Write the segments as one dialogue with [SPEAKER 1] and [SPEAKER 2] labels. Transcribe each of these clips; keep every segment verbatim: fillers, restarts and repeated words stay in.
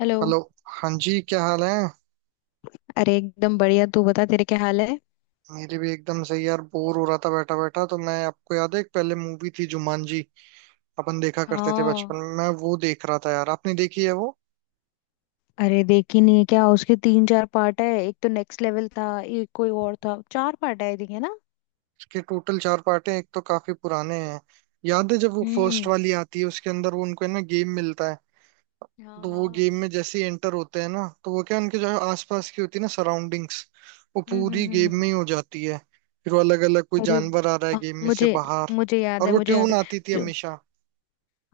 [SPEAKER 1] Hello.
[SPEAKER 2] Hello. हाँ जी, क्या हाल है?
[SPEAKER 1] अरे एकदम बढ़िया, तू बता तेरे क्या हाल है?
[SPEAKER 2] मेरे भी एकदम सही यार। बोर हो रहा था बैठा बैठा तो मैं आपको याद है एक पहले मूवी थी जुमानजी, अपन देखा करते थे
[SPEAKER 1] हाँ।
[SPEAKER 2] बचपन में। मैं वो देख रहा था यार, आपने देखी है वो?
[SPEAKER 1] अरे देखी नहीं है क्या? उसके तीन चार पार्ट है, एक तो नेक्स्ट लेवल था, एक कोई और था, चार पार्ट है आई है ना।
[SPEAKER 2] उसके टोटल चार पार्ट हैं, एक तो काफी पुराने हैं। याद है जब वो फर्स्ट
[SPEAKER 1] हम्म।
[SPEAKER 2] वाली आती है, उसके अंदर वो उनको है ना गेम मिलता है।
[SPEAKER 1] हाँ
[SPEAKER 2] तो वो गेम
[SPEAKER 1] हाँ।
[SPEAKER 2] में जैसे ही एंटर होते हैं ना, तो वो क्या उनके जो आसपास की होती है ना सराउंडिंग्स, वो
[SPEAKER 1] हम्म हम्म
[SPEAKER 2] पूरी
[SPEAKER 1] हम्म
[SPEAKER 2] गेम में
[SPEAKER 1] हम्म।
[SPEAKER 2] ही हो जाती है। फिर वो अलग अलग कोई
[SPEAKER 1] अरे
[SPEAKER 2] जानवर आ रहा है
[SPEAKER 1] अ,
[SPEAKER 2] गेम में से
[SPEAKER 1] मुझे
[SPEAKER 2] बाहर।
[SPEAKER 1] मुझे याद
[SPEAKER 2] और
[SPEAKER 1] है,
[SPEAKER 2] वो
[SPEAKER 1] मुझे याद
[SPEAKER 2] ट्यून
[SPEAKER 1] है।
[SPEAKER 2] आती थी
[SPEAKER 1] जो,
[SPEAKER 2] हमेशा।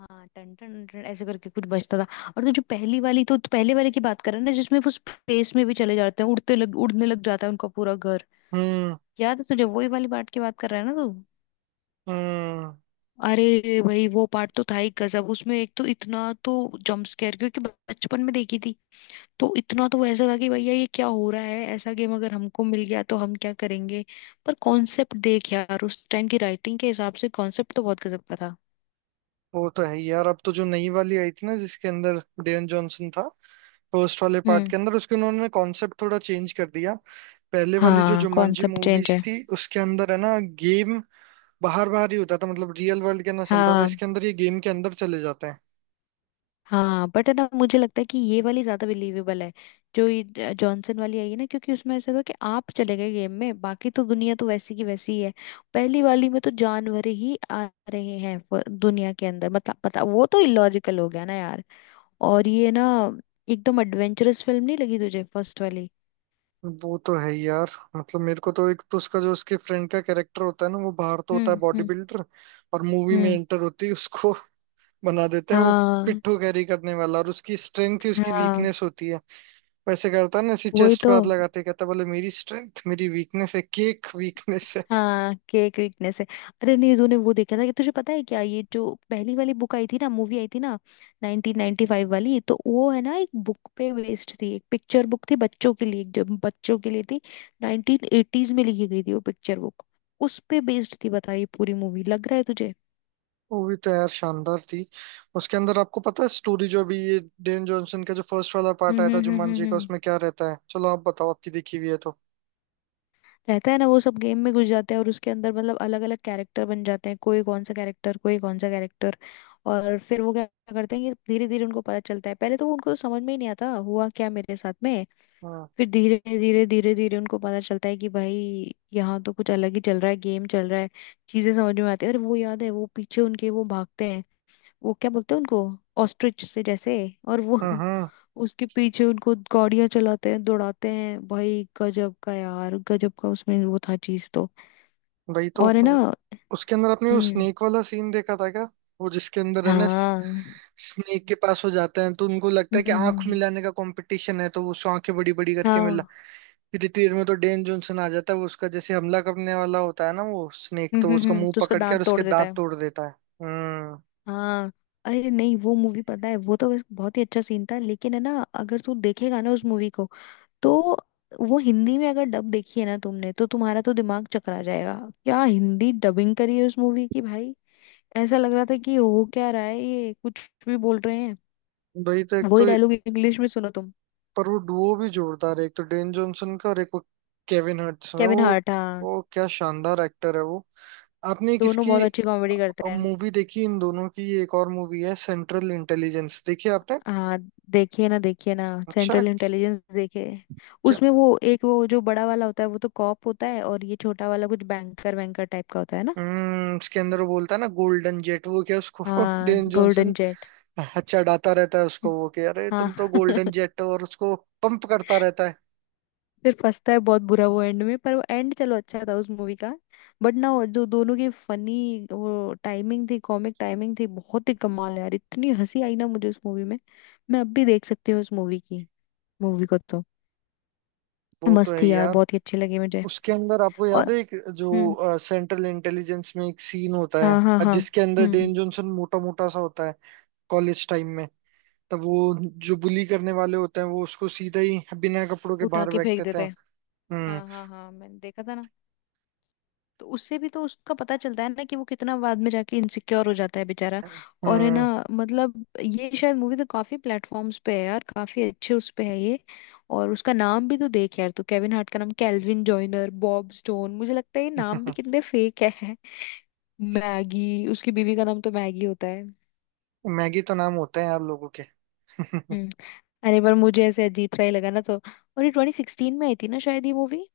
[SPEAKER 1] हाँ टन टन टन ऐसे करके कुछ बजता था। और तो जो पहली वाली तो तो पहले वाले की बात कर रहे हैं ना, जिसमें वो स्पेस में भी चले जाते हैं, उड़ते लग उड़ने लग जाता है उनका पूरा घर।
[SPEAKER 2] हम्म
[SPEAKER 1] याद है तुझे? वही वाली पार्ट की बात कर रहा है ना तू।
[SPEAKER 2] हम्म।
[SPEAKER 1] अरे भाई वो पार्ट तो था ही गजब। उसमें एक तो इतना तो जंप स्केयर, क्योंकि बचपन में देखी थी, तो इतना तो ऐसा था कि भैया ये क्या हो रहा है। ऐसा गेम अगर हमको मिल गया तो हम क्या करेंगे। पर कॉन्सेप्ट देख यार, उस टाइम की राइटिंग के हिसाब से कॉन्सेप्ट तो बहुत गजब का था।
[SPEAKER 2] वो तो है ही यार। अब तो जो नई वाली आई थी ना जिसके अंदर डेन जॉनसन था, फर्स्ट वाले पार्ट
[SPEAKER 1] हम्म।
[SPEAKER 2] के अंदर उसके उन्होंने कॉन्सेप्ट थोड़ा चेंज कर दिया। पहले वाली जो
[SPEAKER 1] हाँ
[SPEAKER 2] जुमांजी
[SPEAKER 1] कॉन्सेप्ट चेंज
[SPEAKER 2] मूवीज
[SPEAKER 1] है।
[SPEAKER 2] थी उसके अंदर है ना गेम बाहर बाहर ही होता था, मतलब रियल वर्ल्ड के अंदर चलता था।
[SPEAKER 1] हाँ
[SPEAKER 2] इसके अंदर ये गेम के अंदर चले जाते हैं।
[SPEAKER 1] हाँ, बट ना मुझे लगता है कि ये वाली ज्यादा बिलीवेबल है। जो ये जॉनसन वाली आई है ना, क्योंकि उसमें ऐसा था कि आप चले गए गेम में, बाकी तो दुनिया तो वैसी की वैसी ही है। पहली वाली में तो जानवर ही आ रहे हैं व- दुनिया के अंदर, मतलब पता, वो तो इलॉजिकल हो गया ना यार। और ये ना एकदम एडवेंचरस फिल्म नहीं लगी तुझे फर्स्ट वाली?
[SPEAKER 2] वो तो है ही यार। मतलब मेरे को तो एक तो उसका जो उसके फ्रेंड का कैरेक्टर होता है ना, वो बाहर तो होता है
[SPEAKER 1] हम्म
[SPEAKER 2] बॉडी
[SPEAKER 1] हम्म
[SPEAKER 2] बिल्डर, और मूवी में
[SPEAKER 1] हम्म।
[SPEAKER 2] एंटर होती है उसको बना देते हैं वो
[SPEAKER 1] हाँ।
[SPEAKER 2] पिट्ठू कैरी करने वाला। और उसकी स्ट्रेंथ ही उसकी
[SPEAKER 1] हाँ
[SPEAKER 2] वीकनेस होती है। वैसे करता है ना ऐसी
[SPEAKER 1] वही
[SPEAKER 2] चेस्ट पे
[SPEAKER 1] तो।
[SPEAKER 2] हाथ लगाते ही कहता है, बोले मेरी स्ट्रेंथ मेरी वीकनेस है, केक वीकनेस है।
[SPEAKER 1] हाँ केक वीकनेस है। अरे नीजू ने वो देखा था, कि तुझे पता है क्या ये जो पहली वाली बुक आई थी ना, मूवी आई थी ना नाइनटीन नाइनटी फाइव वाली, तो वो है ना एक बुक पे बेस्ड थी, एक पिक्चर बुक थी बच्चों के लिए, जो बच्चों के लिए थी। नाइनटीन एटीज में लिखी गई थी वो पिक्चर बुक। उस पे बेस्ड थी, बता ये पूरी मूवी। लग रहा है तुझे?
[SPEAKER 2] वो भी तो यार शानदार थी। उसके अंदर आपको पता है स्टोरी जो अभी ये डेन जॉनसन का जो फर्स्ट वाला पार्ट
[SPEAKER 1] हम्म
[SPEAKER 2] आया था
[SPEAKER 1] हम्म हम्म हम्म
[SPEAKER 2] जुmanji का,
[SPEAKER 1] हम्म।
[SPEAKER 2] उसमें क्या रहता है? चलो आप बताओ, आपकी देखी हुई है तो।
[SPEAKER 1] रहता है ना, वो सब गेम में घुस जाते हैं और उसके अंदर मतलब अलग अलग कैरेक्टर बन जाते हैं, कोई कौन सा कैरेक्टर, कोई कौन सा कैरेक्टर। और फिर वो क्या करते हैं, कि धीरे धीरे उनको पता चलता है, पहले तो उनको तो समझ में ही नहीं आता हुआ क्या मेरे साथ में।
[SPEAKER 2] हाँ।
[SPEAKER 1] फिर धीरे धीरे धीरे धीरे उनको पता चलता है कि भाई यहाँ तो कुछ अलग ही चल रहा है, गेम चल रहा है। चीजें समझ में आती है। अरे वो याद है, वो पीछे उनके वो भागते हैं, वो क्या बोलते हैं उनको? ऑस्ट्रिच से जैसे, और वो
[SPEAKER 2] हम्म।
[SPEAKER 1] उसके पीछे उनको गाड़ियां चलाते हैं दौड़ाते हैं। भाई गजब का यार, गजब का उसमें वो था चीज तो।
[SPEAKER 2] वही तो।
[SPEAKER 1] और है ना।
[SPEAKER 2] उसके अंदर आपने वो
[SPEAKER 1] हम्म।
[SPEAKER 2] स्नेक वाला सीन देखा था क्या? वो जिसके अंदर है ना
[SPEAKER 1] हाँ। हम्म
[SPEAKER 2] स्नेक के पास हो जाते हैं तो उनको लगता है
[SPEAKER 1] हम्म,
[SPEAKER 2] कि आंख
[SPEAKER 1] हम्म,
[SPEAKER 2] मिलाने का कंपटीशन है, तो वो उसको आंखें बड़ी बड़ी करके मिला।
[SPEAKER 1] हाँ।
[SPEAKER 2] फिर तीर में तो डेन जॉनसन आ जाता है, वो उसका जैसे हमला करने वाला होता है ना वो स्नेक,
[SPEAKER 1] हम्म
[SPEAKER 2] तो
[SPEAKER 1] हम्म
[SPEAKER 2] उसका
[SPEAKER 1] हम्म,
[SPEAKER 2] मुंह
[SPEAKER 1] तो उसका
[SPEAKER 2] पकड़ के
[SPEAKER 1] दांत
[SPEAKER 2] और
[SPEAKER 1] तोड़
[SPEAKER 2] उसके
[SPEAKER 1] देता
[SPEAKER 2] दांत
[SPEAKER 1] है।
[SPEAKER 2] तोड़ देता है। हम्म।
[SPEAKER 1] हाँ। अरे नहीं वो मूवी पता है, वो तो बस बहुत ही अच्छा सीन था। लेकिन है ना, अगर तू देखेगा ना उस मूवी को, तो वो हिंदी में अगर डब देखी है ना तुमने, तो तुम्हारा तो दिमाग चकरा जाएगा। क्या हिंदी डबिंग करी है उस मूवी की भाई! ऐसा लग रहा था कि हो क्या रहा है, ये कुछ भी बोल रहे हैं।
[SPEAKER 2] वही तो। एक
[SPEAKER 1] वही
[SPEAKER 2] तो
[SPEAKER 1] डायलॉग इंग्लिश में सुनो तुम।
[SPEAKER 2] पर वो डुओ भी जोरदार है, एक तो डेन जॉनसन का और एक वो केविन हर्ट्स में
[SPEAKER 1] केविन
[SPEAKER 2] वो
[SPEAKER 1] हार्ट हाँ,
[SPEAKER 2] वो क्या शानदार एक्टर है वो। आपने एक
[SPEAKER 1] दोनों
[SPEAKER 2] इसकी
[SPEAKER 1] बहुत अच्छी कॉमेडी करते हैं।
[SPEAKER 2] मूवी देखी इन दोनों की? ये एक और मूवी है सेंट्रल इंटेलिजेंस, देखी आपने?
[SPEAKER 1] हाँ। देखिए ना देखिए ना,
[SPEAKER 2] अच्छा।
[SPEAKER 1] सेंट्रल इंटेलिजेंस देखिए।
[SPEAKER 2] क्या?
[SPEAKER 1] उसमें वो एक वो जो बड़ा वाला होता है वो तो कॉप होता है, और ये छोटा वाला कुछ बैंकर वैंकर टाइप का होता है ना।
[SPEAKER 2] हम्म। इसके अंदर वो बोलता है ना गोल्डन जेट, वो क्या उसको
[SPEAKER 1] हाँ
[SPEAKER 2] डेन
[SPEAKER 1] गोल्डन
[SPEAKER 2] जॉनसन,
[SPEAKER 1] जेट।
[SPEAKER 2] हाँ, चढ़ाता रहता है उसको वो कि अरे
[SPEAKER 1] हाँ
[SPEAKER 2] तुम तो गोल्डन जेट हो, और उसको पंप करता रहता है।
[SPEAKER 1] फिर फंसता है बहुत बुरा वो एंड में, पर वो एंड चलो अच्छा था उस मूवी का। बट ना वो जो दोनों की फनी, वो टाइमिंग थी, कॉमिक टाइमिंग थी, बहुत ही कमाल है यार। इतनी हंसी आई ना मुझे उस मूवी में। मैं अब भी देख सकती हूँ उस मूवी की, मूवी को तो।
[SPEAKER 2] वो तो
[SPEAKER 1] मस्त
[SPEAKER 2] है
[SPEAKER 1] थी
[SPEAKER 2] ही
[SPEAKER 1] यार,
[SPEAKER 2] यार।
[SPEAKER 1] बहुत ही अच्छी लगी मुझे।
[SPEAKER 2] उसके अंदर आपको
[SPEAKER 1] और
[SPEAKER 2] याद है एक
[SPEAKER 1] हम्म।
[SPEAKER 2] जो सेंट्रल इंटेलिजेंस में एक सीन होता है
[SPEAKER 1] हाँ हाँ
[SPEAKER 2] अ,
[SPEAKER 1] हाँ।
[SPEAKER 2] जिसके अंदर
[SPEAKER 1] हम्म।
[SPEAKER 2] डेन जॉनसन मोटा मोटा सा होता है कॉलेज टाइम में। तब वो जो बुली करने वाले होते हैं वो उसको सीधा ही बिना कपड़ों के
[SPEAKER 1] उठा
[SPEAKER 2] बाहर
[SPEAKER 1] के
[SPEAKER 2] फेंक
[SPEAKER 1] फेंक
[SPEAKER 2] देते
[SPEAKER 1] देते
[SPEAKER 2] हैं।
[SPEAKER 1] हैं।
[SPEAKER 2] हम्म।
[SPEAKER 1] हाँ हाँ हाँ मैंने देखा था ना। तो उससे भी तो उसका पता चलता है ना कि वो कितना बाद में जाके इनसिक्योर हो जाता है बेचारा। और है ना,
[SPEAKER 2] हम्म।
[SPEAKER 1] मतलब ये शायद मूवी तो काफी प्लेटफॉर्म्स पे है यार, काफी अच्छे उस पे है ये। और उसका नाम भी तो देख यार तू, केविन हार्ट का नाम कैल्विन जॉइनर, बॉब स्टोन, मुझे लगता है ये नाम भी कितने फेक है। मैगी उसकी बीवी का नाम तो मैगी होता है।
[SPEAKER 2] मैगी तो नाम होते हैं यार लोगों।
[SPEAKER 1] हम्म। अरे पर मुझे ऐसे अजीब सा ही लगा ना, तो। और ये ट्वेंटी सिक्सटीन में आई थी ना शायद ये मूवी।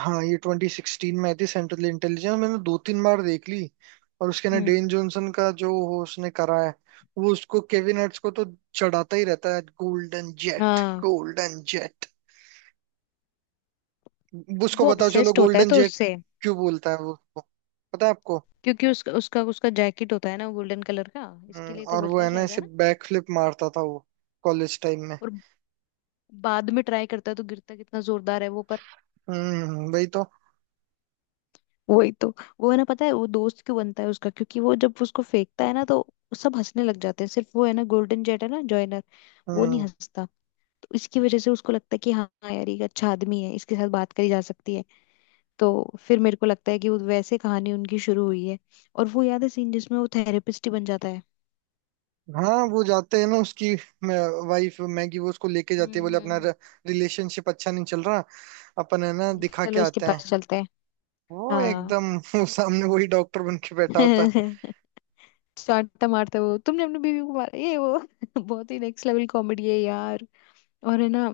[SPEAKER 2] हाँ, ये ट्वेंटी सिक्सटीन में आई थी सेंट्रल इंटेलिजेंस, मैंने दो तीन बार देख ली। और उसके ना
[SPEAKER 1] हम्म।
[SPEAKER 2] डेन जॉनसन का जो वो उसने करा है, वो उसको केविन हार्ट्स को तो चढ़ाता ही रहता है, गोल्डन जेट
[SPEAKER 1] हाँ।
[SPEAKER 2] Golden jet. उसको
[SPEAKER 1] वो
[SPEAKER 2] बताओ चलो
[SPEAKER 1] ऑब्सेस्ड होता है
[SPEAKER 2] गोल्डन
[SPEAKER 1] तो
[SPEAKER 2] जेट।
[SPEAKER 1] उससे।
[SPEAKER 2] क्यों बोलता है वो उसको, पता है आपको?
[SPEAKER 1] क्योंकि उसका उसका उसका जैकेट होता है ना गोल्डन कलर का, इसके
[SPEAKER 2] हम्म,
[SPEAKER 1] लिए तो
[SPEAKER 2] और वो
[SPEAKER 1] बोलता
[SPEAKER 2] है
[SPEAKER 1] है
[SPEAKER 2] ना
[SPEAKER 1] शायद है
[SPEAKER 2] ऐसे
[SPEAKER 1] ना।
[SPEAKER 2] बैक फ्लिप मारता था वो कॉलेज टाइम में।
[SPEAKER 1] और बाद में ट्राई करता है तो गिरता कितना जोरदार है वो, पर।
[SPEAKER 2] हम्म, वही तो।
[SPEAKER 1] वही तो। वो है ना, पता है वो दोस्त क्यों बनता है उसका? क्योंकि वो जब उसको फेंकता है ना, तो सब हंसने लग जाते हैं, सिर्फ वो है ना गोल्डन जेट है ना जॉइनर, वो नहीं
[SPEAKER 2] हम्म।
[SPEAKER 1] हंसता। तो इसकी वजह से उसको लगता है कि हाँ यार ये एक अच्छा आदमी है, इसके साथ बात करी जा सकती है, तो। फिर मेरे को लगता है कि वो वैसे कहानी उनकी शुरू हुई है। और वो याद है सीन जिसमें वो थेरेपिस्ट ही बन जाता है।
[SPEAKER 2] हाँ वो जाते हैं ना उसकी वाइफ मैगी वो उसको लेके जाती है,
[SPEAKER 1] हम्म
[SPEAKER 2] बोले अपना
[SPEAKER 1] हम्म
[SPEAKER 2] रिलेशनशिप अच्छा नहीं चल रहा, अपन है ना
[SPEAKER 1] हम्म।
[SPEAKER 2] दिखा के
[SPEAKER 1] चलो इसके
[SPEAKER 2] आते हैं।
[SPEAKER 1] पास चलते हैं।
[SPEAKER 2] वो
[SPEAKER 1] हाँ
[SPEAKER 2] एकदम वो सामने वही डॉक्टर बन के बैठा होता है।
[SPEAKER 1] चांटा मारता है वो, तुमने अपनी बीवी को मारा ये वो बहुत ही नेक्स्ट लेवल कॉमेडी है यार। और है ना,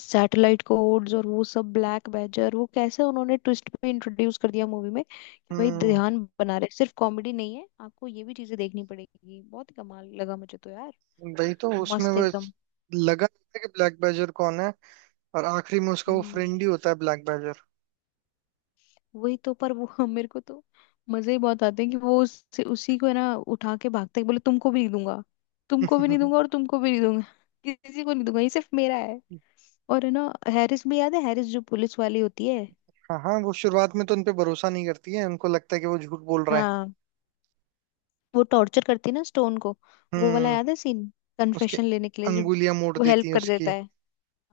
[SPEAKER 1] सैटेलाइट कोड्स और वो सब ब्लैक बैजर, वो कैसे उन्होंने ट्विस्ट पे इंट्रोड्यूस कर दिया मूवी में कि भाई
[SPEAKER 2] हम्म।
[SPEAKER 1] ध्यान बना रहे, सिर्फ कॉमेडी नहीं है, आपको ये भी चीजें देखनी पड़ेगी। बहुत ही कमाल लगा मुझे तो यार,
[SPEAKER 2] वही तो। उसमें
[SPEAKER 1] मस्त
[SPEAKER 2] वो
[SPEAKER 1] एकदम।
[SPEAKER 2] लगा रहता है कि ब्लैक बैजर कौन है, और आखिरी में उसका वो फ्रेंड ही होता है ब्लैक बैजर।
[SPEAKER 1] वही तो। पर वो हम, मेरे को तो मजे ही बहुत आते हैं, कि वो उस, उसी को है ना उठा के भागते हैं, बोले तुमको भी नहीं दूंगा, तुमको भी नहीं दूंगा, और तुमको भी नहीं दूंगा किसी को नहीं दूंगा, ये सिर्फ मेरा है। और है ना, हैरिस भी याद है, हैरिस जो पुलिस वाली होती है।
[SPEAKER 2] हाँ हाँ, वो शुरुआत में तो उनपे भरोसा नहीं करती है, उनको लगता है कि वो झूठ बोल रहा है।
[SPEAKER 1] हाँ। वो टॉर्चर करती है ना स्टोन को, वो वाला
[SPEAKER 2] हम्म।
[SPEAKER 1] याद है सीन,
[SPEAKER 2] उसकी
[SPEAKER 1] कन्फेशन लेने के लिए जब।
[SPEAKER 2] अंगुलियां मोड़
[SPEAKER 1] वो हेल्प
[SPEAKER 2] देती है
[SPEAKER 1] कर देता
[SPEAKER 2] उसकी।
[SPEAKER 1] है।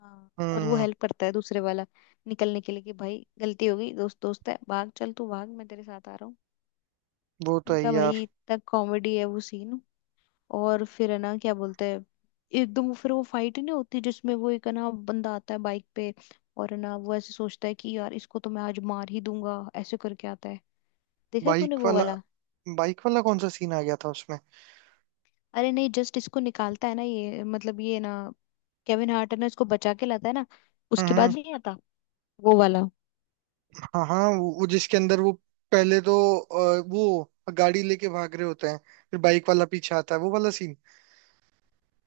[SPEAKER 1] हाँ, और वो
[SPEAKER 2] हम्म।
[SPEAKER 1] हेल्प करता है दूसरे वाला निकलने के लिए कि भाई गलती हो गई, दोस्त दोस्त है, भाग चल तू, भाग मैं तेरे साथ आ रहा हूँ।
[SPEAKER 2] वो तो
[SPEAKER 1] मैं
[SPEAKER 2] है
[SPEAKER 1] कहा भाई,
[SPEAKER 2] यार।
[SPEAKER 1] इतना कॉमेडी है वो सीन। और फिर है ना क्या बोलते हैं, एकदम वो फिर वो फाइट ही नहीं होती, जिसमें वो एक है ना बंदा आता है बाइक पे, और है ना वो ऐसे सोचता है कि यार इसको तो मैं आज मार ही दूंगा ऐसे करके आता है। देखा है तूने
[SPEAKER 2] बाइक
[SPEAKER 1] वो
[SPEAKER 2] वाला,
[SPEAKER 1] वाला?
[SPEAKER 2] बाइक वाला कौन सा सीन आ गया था उसमें?
[SPEAKER 1] अरे नहीं, जस्ट इसको निकालता है ना ये, मतलब ये ना केविन हार्ट है ना इसको बचा के लाता है ना, उसके बाद
[SPEAKER 2] हम्म।
[SPEAKER 1] नहीं आता वो वाला।
[SPEAKER 2] हाँ हाँ, वो, वो जिसके अंदर वो पहले तो, अ, वो गाड़ी लेके भाग रहे होते हैं, फिर बाइक वाला पीछे आता है वो वाला सीन।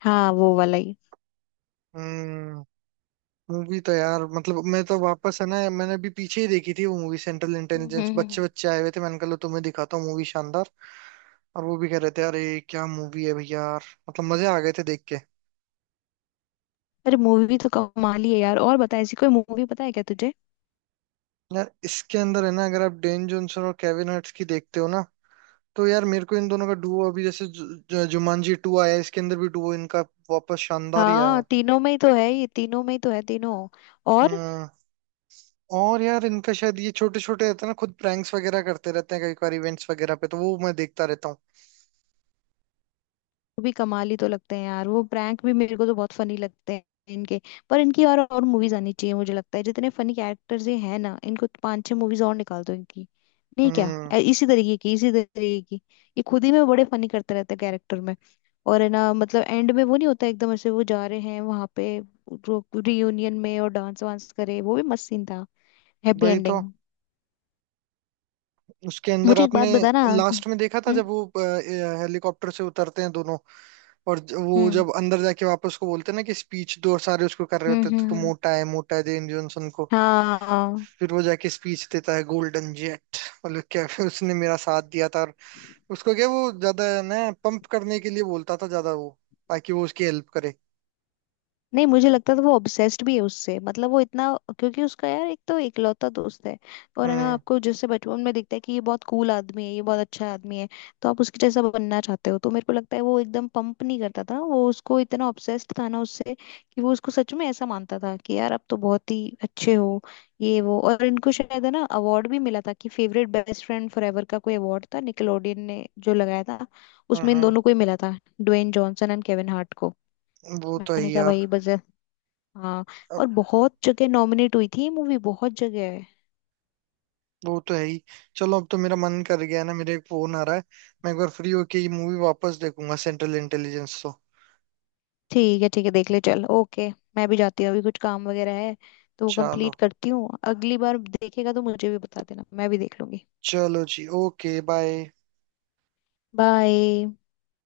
[SPEAKER 1] हाँ वो वाला ही।
[SPEAKER 2] हम्म। मूवी तो यार मतलब मैं तो वापस है ना, मैंने अभी पीछे ही देखी थी वो movie Central
[SPEAKER 1] hmm
[SPEAKER 2] Intelligence.
[SPEAKER 1] Hmm,
[SPEAKER 2] बच्चे
[SPEAKER 1] हम्म।
[SPEAKER 2] बच्चे आए हुए थे, मैंने कहा लो तुम्हें दिखाता हूँ मूवी शानदार। और वो भी कह रहे थे, अरे क्या मूवी है भैया यार। मतलब मजे आ गए थे देख के।
[SPEAKER 1] अरे मूवी तो कमाल ही है यार, और बता ऐसी कोई मूवी पता है क्या तुझे?
[SPEAKER 2] यार इसके अंदर है ना, अगर आप डेन जॉनसन और केविन हर्ट्स की देखते हो ना, तो यार मेरे को इन दोनों का डुओ, अभी जैसे जु, जु, जुमांजी टू आया है, इसके अंदर भी डुओ इनका वापस शानदार ही आया
[SPEAKER 1] हाँ
[SPEAKER 2] है।
[SPEAKER 1] तीनों में ही तो है ये, तीनों में ही तो है तीनों। और
[SPEAKER 2] हम्म। और यार इनका शायद ये छोटे छोटे रहते हैं ना खुद, प्रैंक्स वगैरह करते रहते हैं कई बार इवेंट्स वगैरह पे, तो वो मैं देखता रहता हूँ।
[SPEAKER 1] वो भी कमाल ही तो लगते हैं यार, वो प्रैंक भी मेरे को तो बहुत फनी लगते हैं इनके। पर इनकी और और मूवीज आनी चाहिए, मुझे लगता है जितने फनी कैरेक्टर्स ये हैं ना इनको तो पांच छह मूवीज और निकाल दो इनकी। नहीं क्या?
[SPEAKER 2] हम्म।
[SPEAKER 1] ए- इसी तरीके की, इसी तरीके की। ये खुद ही में बड़े फनी करते रहते हैं कैरेक्टर में। और है ना मतलब एंड में वो नहीं होता, एकदम ऐसे वो जा रहे हैं वहां पे रियूनियन में और डांस वांस करे, वो भी मस्त सीन था। हैप्पी
[SPEAKER 2] वही तो।
[SPEAKER 1] एंडिंग।
[SPEAKER 2] उसके अंदर
[SPEAKER 1] मुझे एक
[SPEAKER 2] आपने
[SPEAKER 1] बात बताना।
[SPEAKER 2] लास्ट में देखा था
[SPEAKER 1] हम्म
[SPEAKER 2] जब वो हेलीकॉप्टर से उतरते हैं दोनों, और ज- वो
[SPEAKER 1] हम्म
[SPEAKER 2] जब अंदर जाके वापस उसको बोलते हैं ना कि स्पीच दो, और सारे उसको कर रहे
[SPEAKER 1] हम्म
[SPEAKER 2] होते थे तो
[SPEAKER 1] हम्म
[SPEAKER 2] तो
[SPEAKER 1] हम्म।
[SPEAKER 2] मोटा है मोटा है जेन जॉनसन को।
[SPEAKER 1] हाँ।
[SPEAKER 2] फिर वो जाके स्पीच देता है गोल्डन जेट। मतलब क्या उसने मेरा साथ दिया था, और उसको क्या वो ज्यादा ना पंप करने के लिए बोलता था ज्यादा वो, ताकि वो उसकी हेल्प करे।
[SPEAKER 1] नहीं मुझे लगता था वो ऑब्सेस्ड भी है उससे, मतलब वो इतना। क्योंकि उसका यार एक तो इकलौता दोस्त है, और है ना
[SPEAKER 2] हम्म
[SPEAKER 1] आपको जैसे बचपन में दिखता है कि ये बहुत कूल आदमी है, ये बहुत अच्छा आदमी है, तो आप उसके जैसा बनना चाहते हो। तो मेरे को लगता है वो एकदम पंप नहीं करता था, वो उसको इतना ऑब्सेस्ड था ना उससे, कि वो उसको सच में ऐसा मानता था कि यार आप तो बहुत ही अच्छे हो, ये वो। और इनको शायद है ना अवार्ड भी मिला था कि फेवरेट बेस्ट फ्रेंड फॉरएवर का कोई अवार्ड था, निकलोडियन ने जो लगाया था,
[SPEAKER 2] हम्म
[SPEAKER 1] उसमें इन
[SPEAKER 2] हम्म।
[SPEAKER 1] दोनों को ही मिला था, Dwayne Johnson and Kevin Hart को।
[SPEAKER 2] वो तो है
[SPEAKER 1] मैंने
[SPEAKER 2] ही
[SPEAKER 1] कहा
[SPEAKER 2] यार।
[SPEAKER 1] भाई बस। हाँ।
[SPEAKER 2] अब
[SPEAKER 1] और बहुत जगह नॉमिनेट हुई थी ये मूवी, बहुत जगह है।
[SPEAKER 2] वो तो है ही। चलो, अब तो मेरा मन कर गया है ना, मेरे एक फोन आ रहा है, मैं एक बार फ्री होके ये मूवी वापस देखूंगा सेंट्रल इंटेलिजेंस तो।
[SPEAKER 1] ठीक है ठीक है, देख ले, चल ओके। मैं भी जाती हूँ, अभी कुछ काम वगैरह है, तो वो
[SPEAKER 2] चलो।
[SPEAKER 1] कंप्लीट करती हूँ। अगली बार देखेगा तो मुझे भी बता देना, मैं भी देख लूंगी।
[SPEAKER 2] चलो जी, ओके बाय।
[SPEAKER 1] बाय।